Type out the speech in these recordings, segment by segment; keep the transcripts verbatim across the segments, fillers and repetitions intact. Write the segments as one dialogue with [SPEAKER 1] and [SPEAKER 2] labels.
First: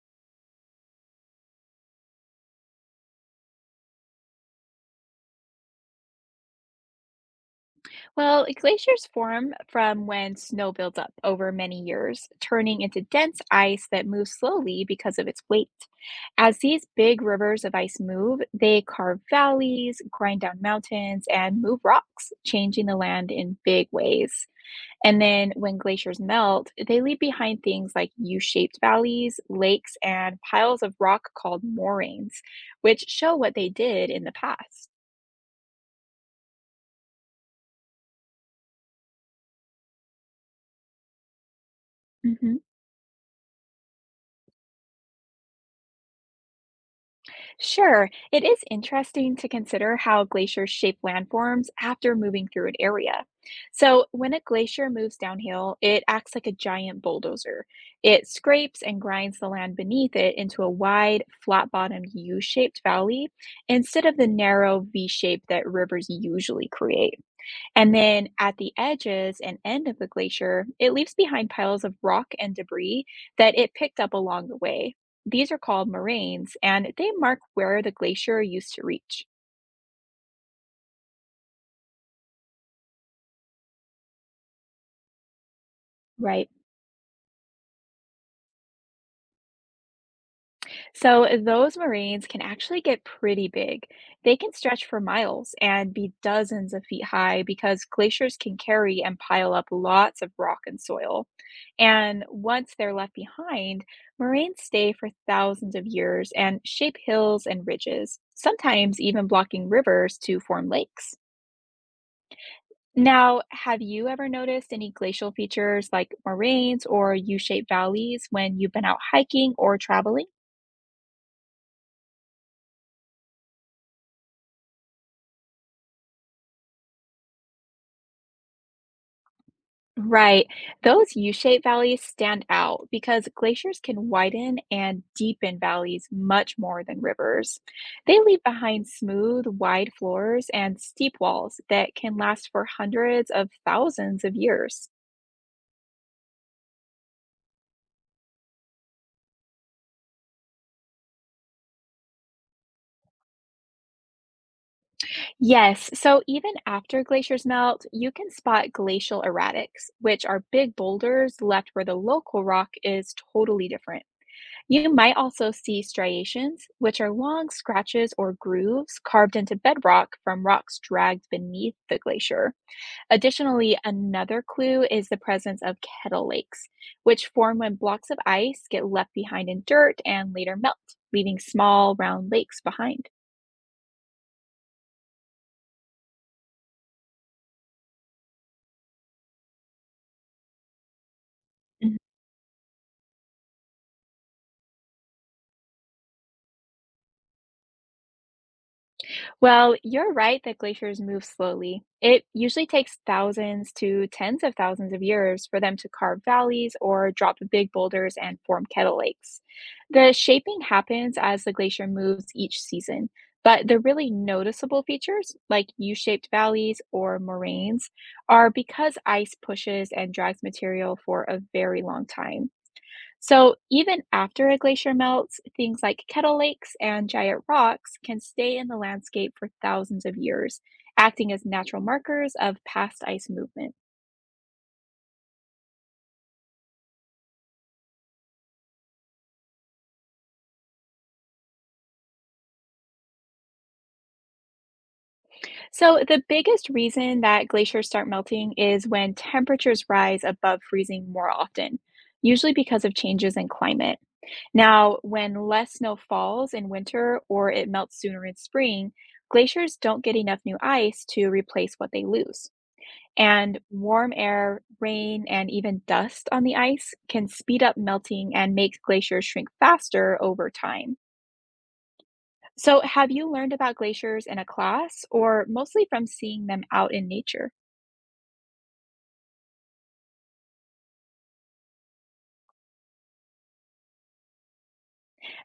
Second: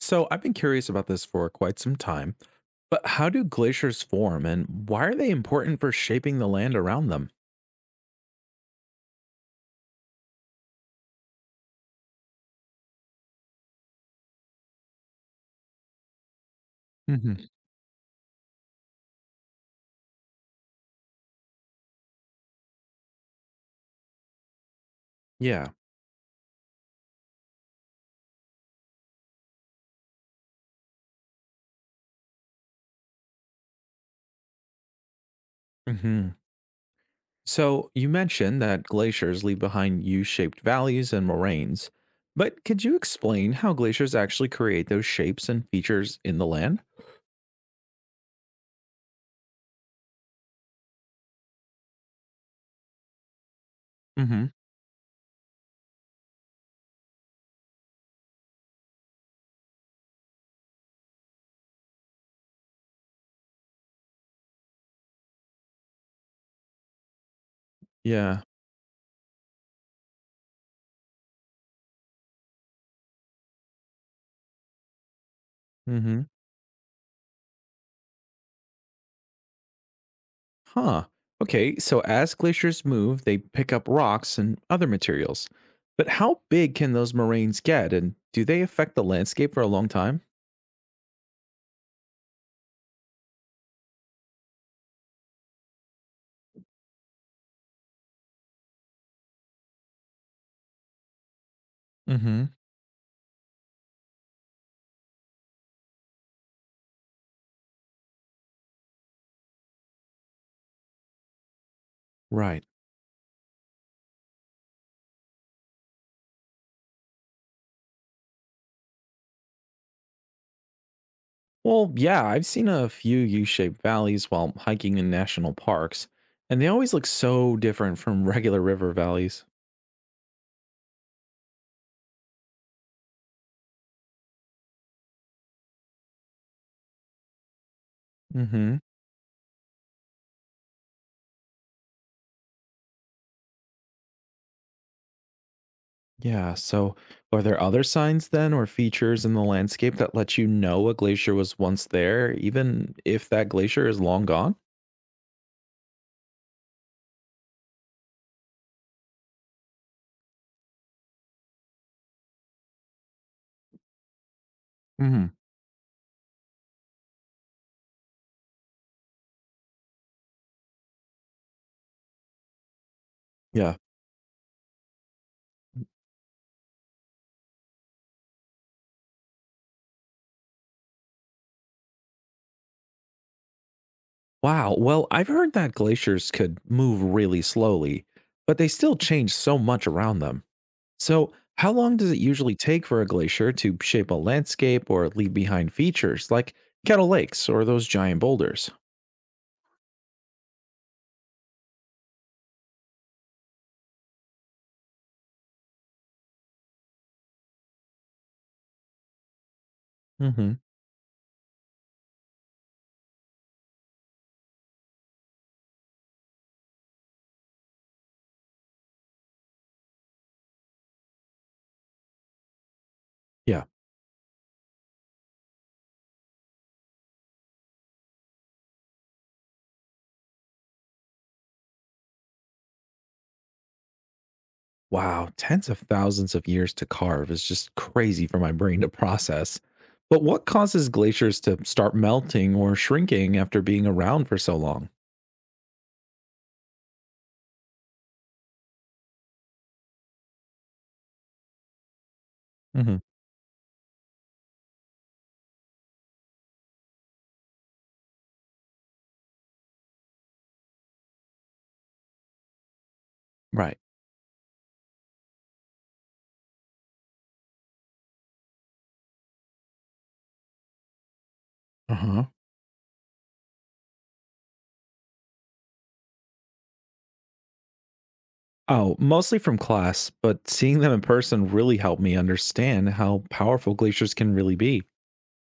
[SPEAKER 1] So I've been curious about this for quite some time, but how do glaciers form and why are they important for shaping the land around them?
[SPEAKER 2] Well, glaciers form from when snow builds up over many years, turning into dense ice that moves slowly because of its weight. As these big
[SPEAKER 1] Hmm.
[SPEAKER 2] rivers of ice move, they carve valleys, grind down mountains, and move rocks, changing the land in big ways. And then
[SPEAKER 1] Yeah.
[SPEAKER 2] when glaciers melt, they leave behind things like U shaped valleys, lakes, and piles of rock called moraines, which show what they did in the past.
[SPEAKER 1] Hmm. So you mentioned that glaciers leave behind U shaped valleys and moraines,
[SPEAKER 2] Mm-hmm.
[SPEAKER 1] but could you explain how glaciers actually create those shapes and features in the land?
[SPEAKER 2] Sure, it is interesting to consider how glaciers shape landforms after moving through an area. So, when a
[SPEAKER 1] Hmm.
[SPEAKER 2] glacier moves downhill, it acts like a giant bulldozer. It scrapes and grinds the land beneath it into a wide, flat bottomed U shaped valley instead of the narrow V shape that rivers usually create. And then
[SPEAKER 1] Yeah.
[SPEAKER 2] at the edges and end of the glacier, it leaves behind piles of rock and debris that it picked up along the way. These are called
[SPEAKER 1] Mm-hmm.
[SPEAKER 2] moraines, and they mark where the glacier used to reach.
[SPEAKER 1] Huh. Okay, so as glaciers move, they pick up rocks and other materials. But how
[SPEAKER 2] Right.
[SPEAKER 1] big can those moraines get, and do they affect the landscape for a long time?
[SPEAKER 2] So, eh, those moraines can actually get pretty big. They can stretch for miles and be dozens of feet high because glaciers can carry and pile up lots of rock and soil. And
[SPEAKER 1] Hmm.
[SPEAKER 2] once they're left behind, moraines stay for thousands of years and shape hills and ridges, sometimes even blocking rivers to form lakes.
[SPEAKER 1] Right.
[SPEAKER 2] Now, have you ever noticed any glacial features like moraines or U shaped valleys when you've been out hiking or traveling?
[SPEAKER 1] Well, yeah, I've seen a few U shaped valleys while hiking in national parks, and they always look so different from regular river valleys.
[SPEAKER 2] Right. Those U-shaped valleys stand out because glaciers can widen and deepen valleys much more than rivers. They leave
[SPEAKER 1] Hmm.
[SPEAKER 2] behind smooth, wide floors and steep walls that can last for hundreds of thousands of years.
[SPEAKER 1] Yeah, so are there other signs then or features in the landscape that let you know a glacier was once there, even if that glacier is long gone?
[SPEAKER 2] Yes, so even after glaciers melt, you can spot glacial erratics, which are big boulders left where the local rock is totally different. You might
[SPEAKER 1] Hmm.
[SPEAKER 2] also see striations, which are long scratches or grooves carved into bedrock from rocks dragged beneath the glacier.
[SPEAKER 1] Yeah.
[SPEAKER 2] Additionally, another clue is the presence of kettle lakes, which form when blocks of ice get left behind in dirt and later melt, leaving small, round lakes behind.
[SPEAKER 1] Wow. Well, I've heard that glaciers could move really slowly, but they still change so much around them. So, how long does it usually take for a glacier to shape a landscape or leave behind features like kettle lakes or those giant boulders?
[SPEAKER 2] Well, you're right that glaciers move slowly. It usually takes thousands to tens of thousands of years for them to carve valleys or drop big boulders and form kettle lakes. The
[SPEAKER 1] Hmm.
[SPEAKER 2] shaping happens as the glacier moves each season, but the really noticeable features, like U shaped valleys or moraines, are because ice pushes and drags material for a very long time. So,
[SPEAKER 1] Yeah.
[SPEAKER 2] even after a glacier melts, things like kettle lakes and giant rocks can stay in the landscape for thousands of years, acting as natural markers of past ice movement.
[SPEAKER 1] Wow. Tens of thousands of years to carve is just crazy for my brain to process. But what causes glaciers to start melting or shrinking after being around for so long?
[SPEAKER 2] So, the biggest reason that glaciers start melting is when temperatures rise above freezing more often, usually because of
[SPEAKER 1] Hmm.
[SPEAKER 2] changes in climate. Now, when less snow falls in winter or it melts sooner in spring, glaciers don't get enough new ice to replace what they lose. And
[SPEAKER 1] Right.
[SPEAKER 2] warm air, rain, and even dust on the ice can speed up melting and make glaciers shrink faster over time.
[SPEAKER 1] Uh huh.
[SPEAKER 2] So, have you learned about glaciers in a class or mostly from seeing them out in nature?
[SPEAKER 1] Oh, mostly from class, but seeing them in person really helped me understand how powerful glaciers can really be.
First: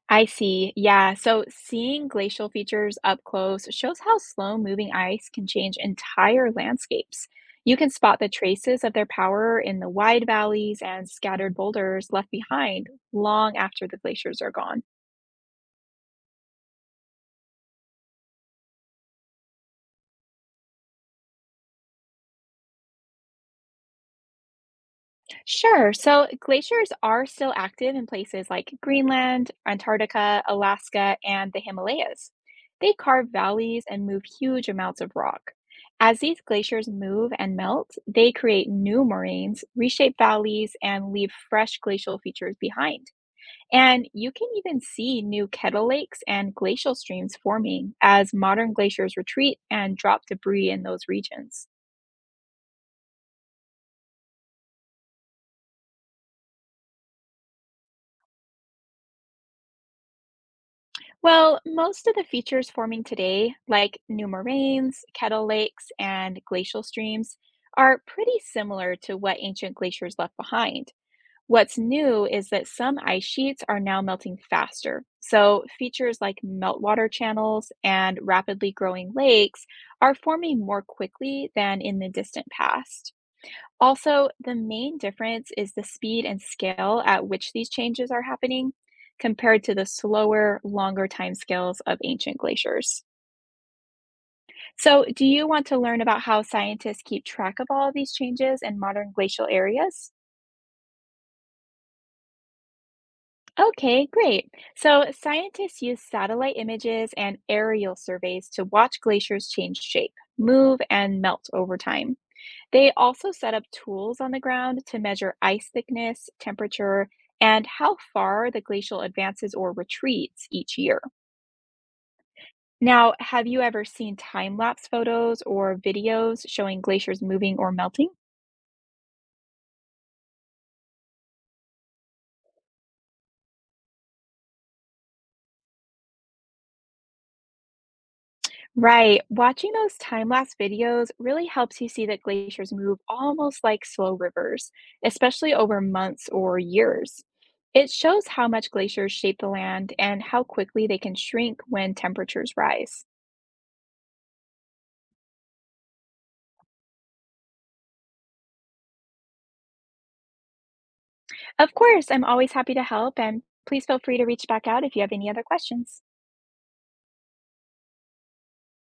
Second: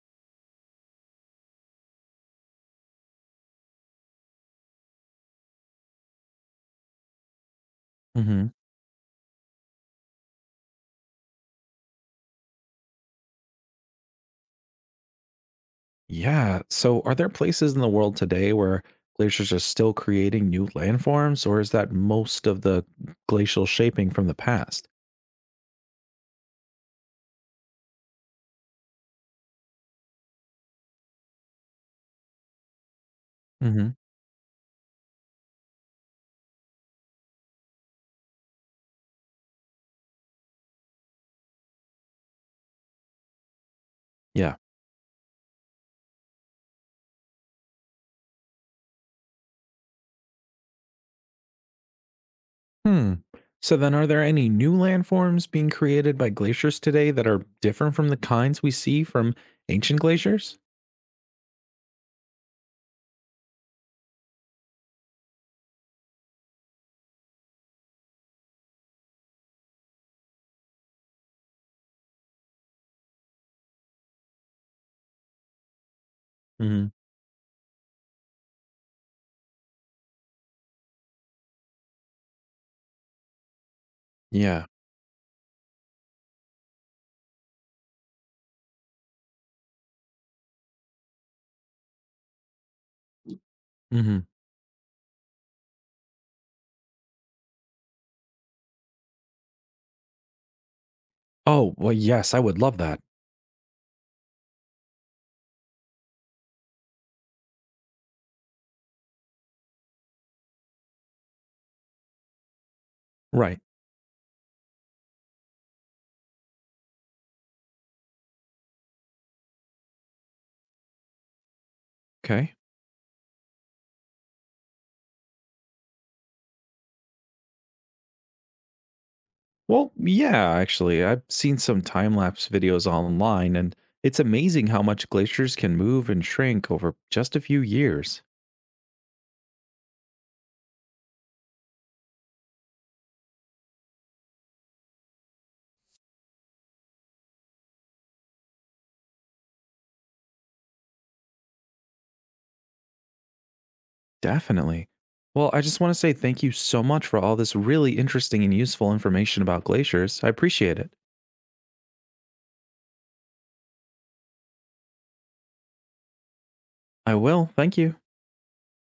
[SPEAKER 2] I see. Yeah. So, seeing glacial features up close shows how slow moving ice can change entire landscapes. You can spot the
[SPEAKER 1] Hmm.
[SPEAKER 2] traces of their power in the wide valleys and scattered boulders left behind long after the glaciers are gone.
[SPEAKER 1] Yeah. So, are there places in the world today where glaciers are still creating new landforms, or is that most of the glacial shaping from the past?
[SPEAKER 2] Sure. So glaciers are still active in places like Greenland, Antarctica, Alaska, and the Himalayas. They carve valleys
[SPEAKER 1] Hmm.
[SPEAKER 2] and move huge amounts of rock. As these glaciers move and melt, they create new moraines, reshape valleys, and leave fresh glacial features behind. And you can
[SPEAKER 1] Yeah.
[SPEAKER 2] even see new kettle lakes and glacial streams forming as modern glaciers retreat and drop debris in those regions.
[SPEAKER 1] Hmm. So, then are there any new landforms being created by glaciers today that are different from the kinds we see from ancient glaciers?
[SPEAKER 2] Well, most of the features forming today, like new moraines, kettle lakes, and glacial streams, are pretty similar to what ancient glaciers left behind. What's new is that some ice sheets are now melting faster. So, features like
[SPEAKER 1] Hmm.
[SPEAKER 2] meltwater channels and rapidly growing lakes are forming more quickly than in the distant past. Also, the
[SPEAKER 1] Yeah.
[SPEAKER 2] main difference is the speed and scale at which these changes are happening compared to the slower, longer timescales of ancient glaciers.
[SPEAKER 1] Hmm.
[SPEAKER 2] So, do you want to learn about how scientists keep track of all these changes in modern glacial areas?
[SPEAKER 1] Oh, well, yes, I would love that.
[SPEAKER 2] Okay, great. So, scientists use satellite images and aerial surveys to watch glaciers change shape, move, and melt over time. They also set
[SPEAKER 1] Right.
[SPEAKER 2] up tools on the ground to measure ice thickness, temperature, and how far the glacial advances or retreats each year.
[SPEAKER 1] Okay.
[SPEAKER 2] Now, have you ever seen time lapse photos or videos showing glaciers moving or melting?
[SPEAKER 1] Well, yeah, actually, I've seen some time lapse videos online, and it's amazing how much glaciers can move and shrink over just a few years.
[SPEAKER 2] Right, watching those time lapse videos really helps you see that glaciers move almost like slow rivers, especially over months or years. It shows how much glaciers shape the land and how quickly they can shrink when temperatures rise.
[SPEAKER 1] Definitely. Well, I just want to say thank you so much for all this really interesting and useful information about glaciers. I appreciate it.
[SPEAKER 2] Of course, I'm always happy to help, and please feel free to reach back out if you have any other questions.
[SPEAKER 1] I will. Thank you.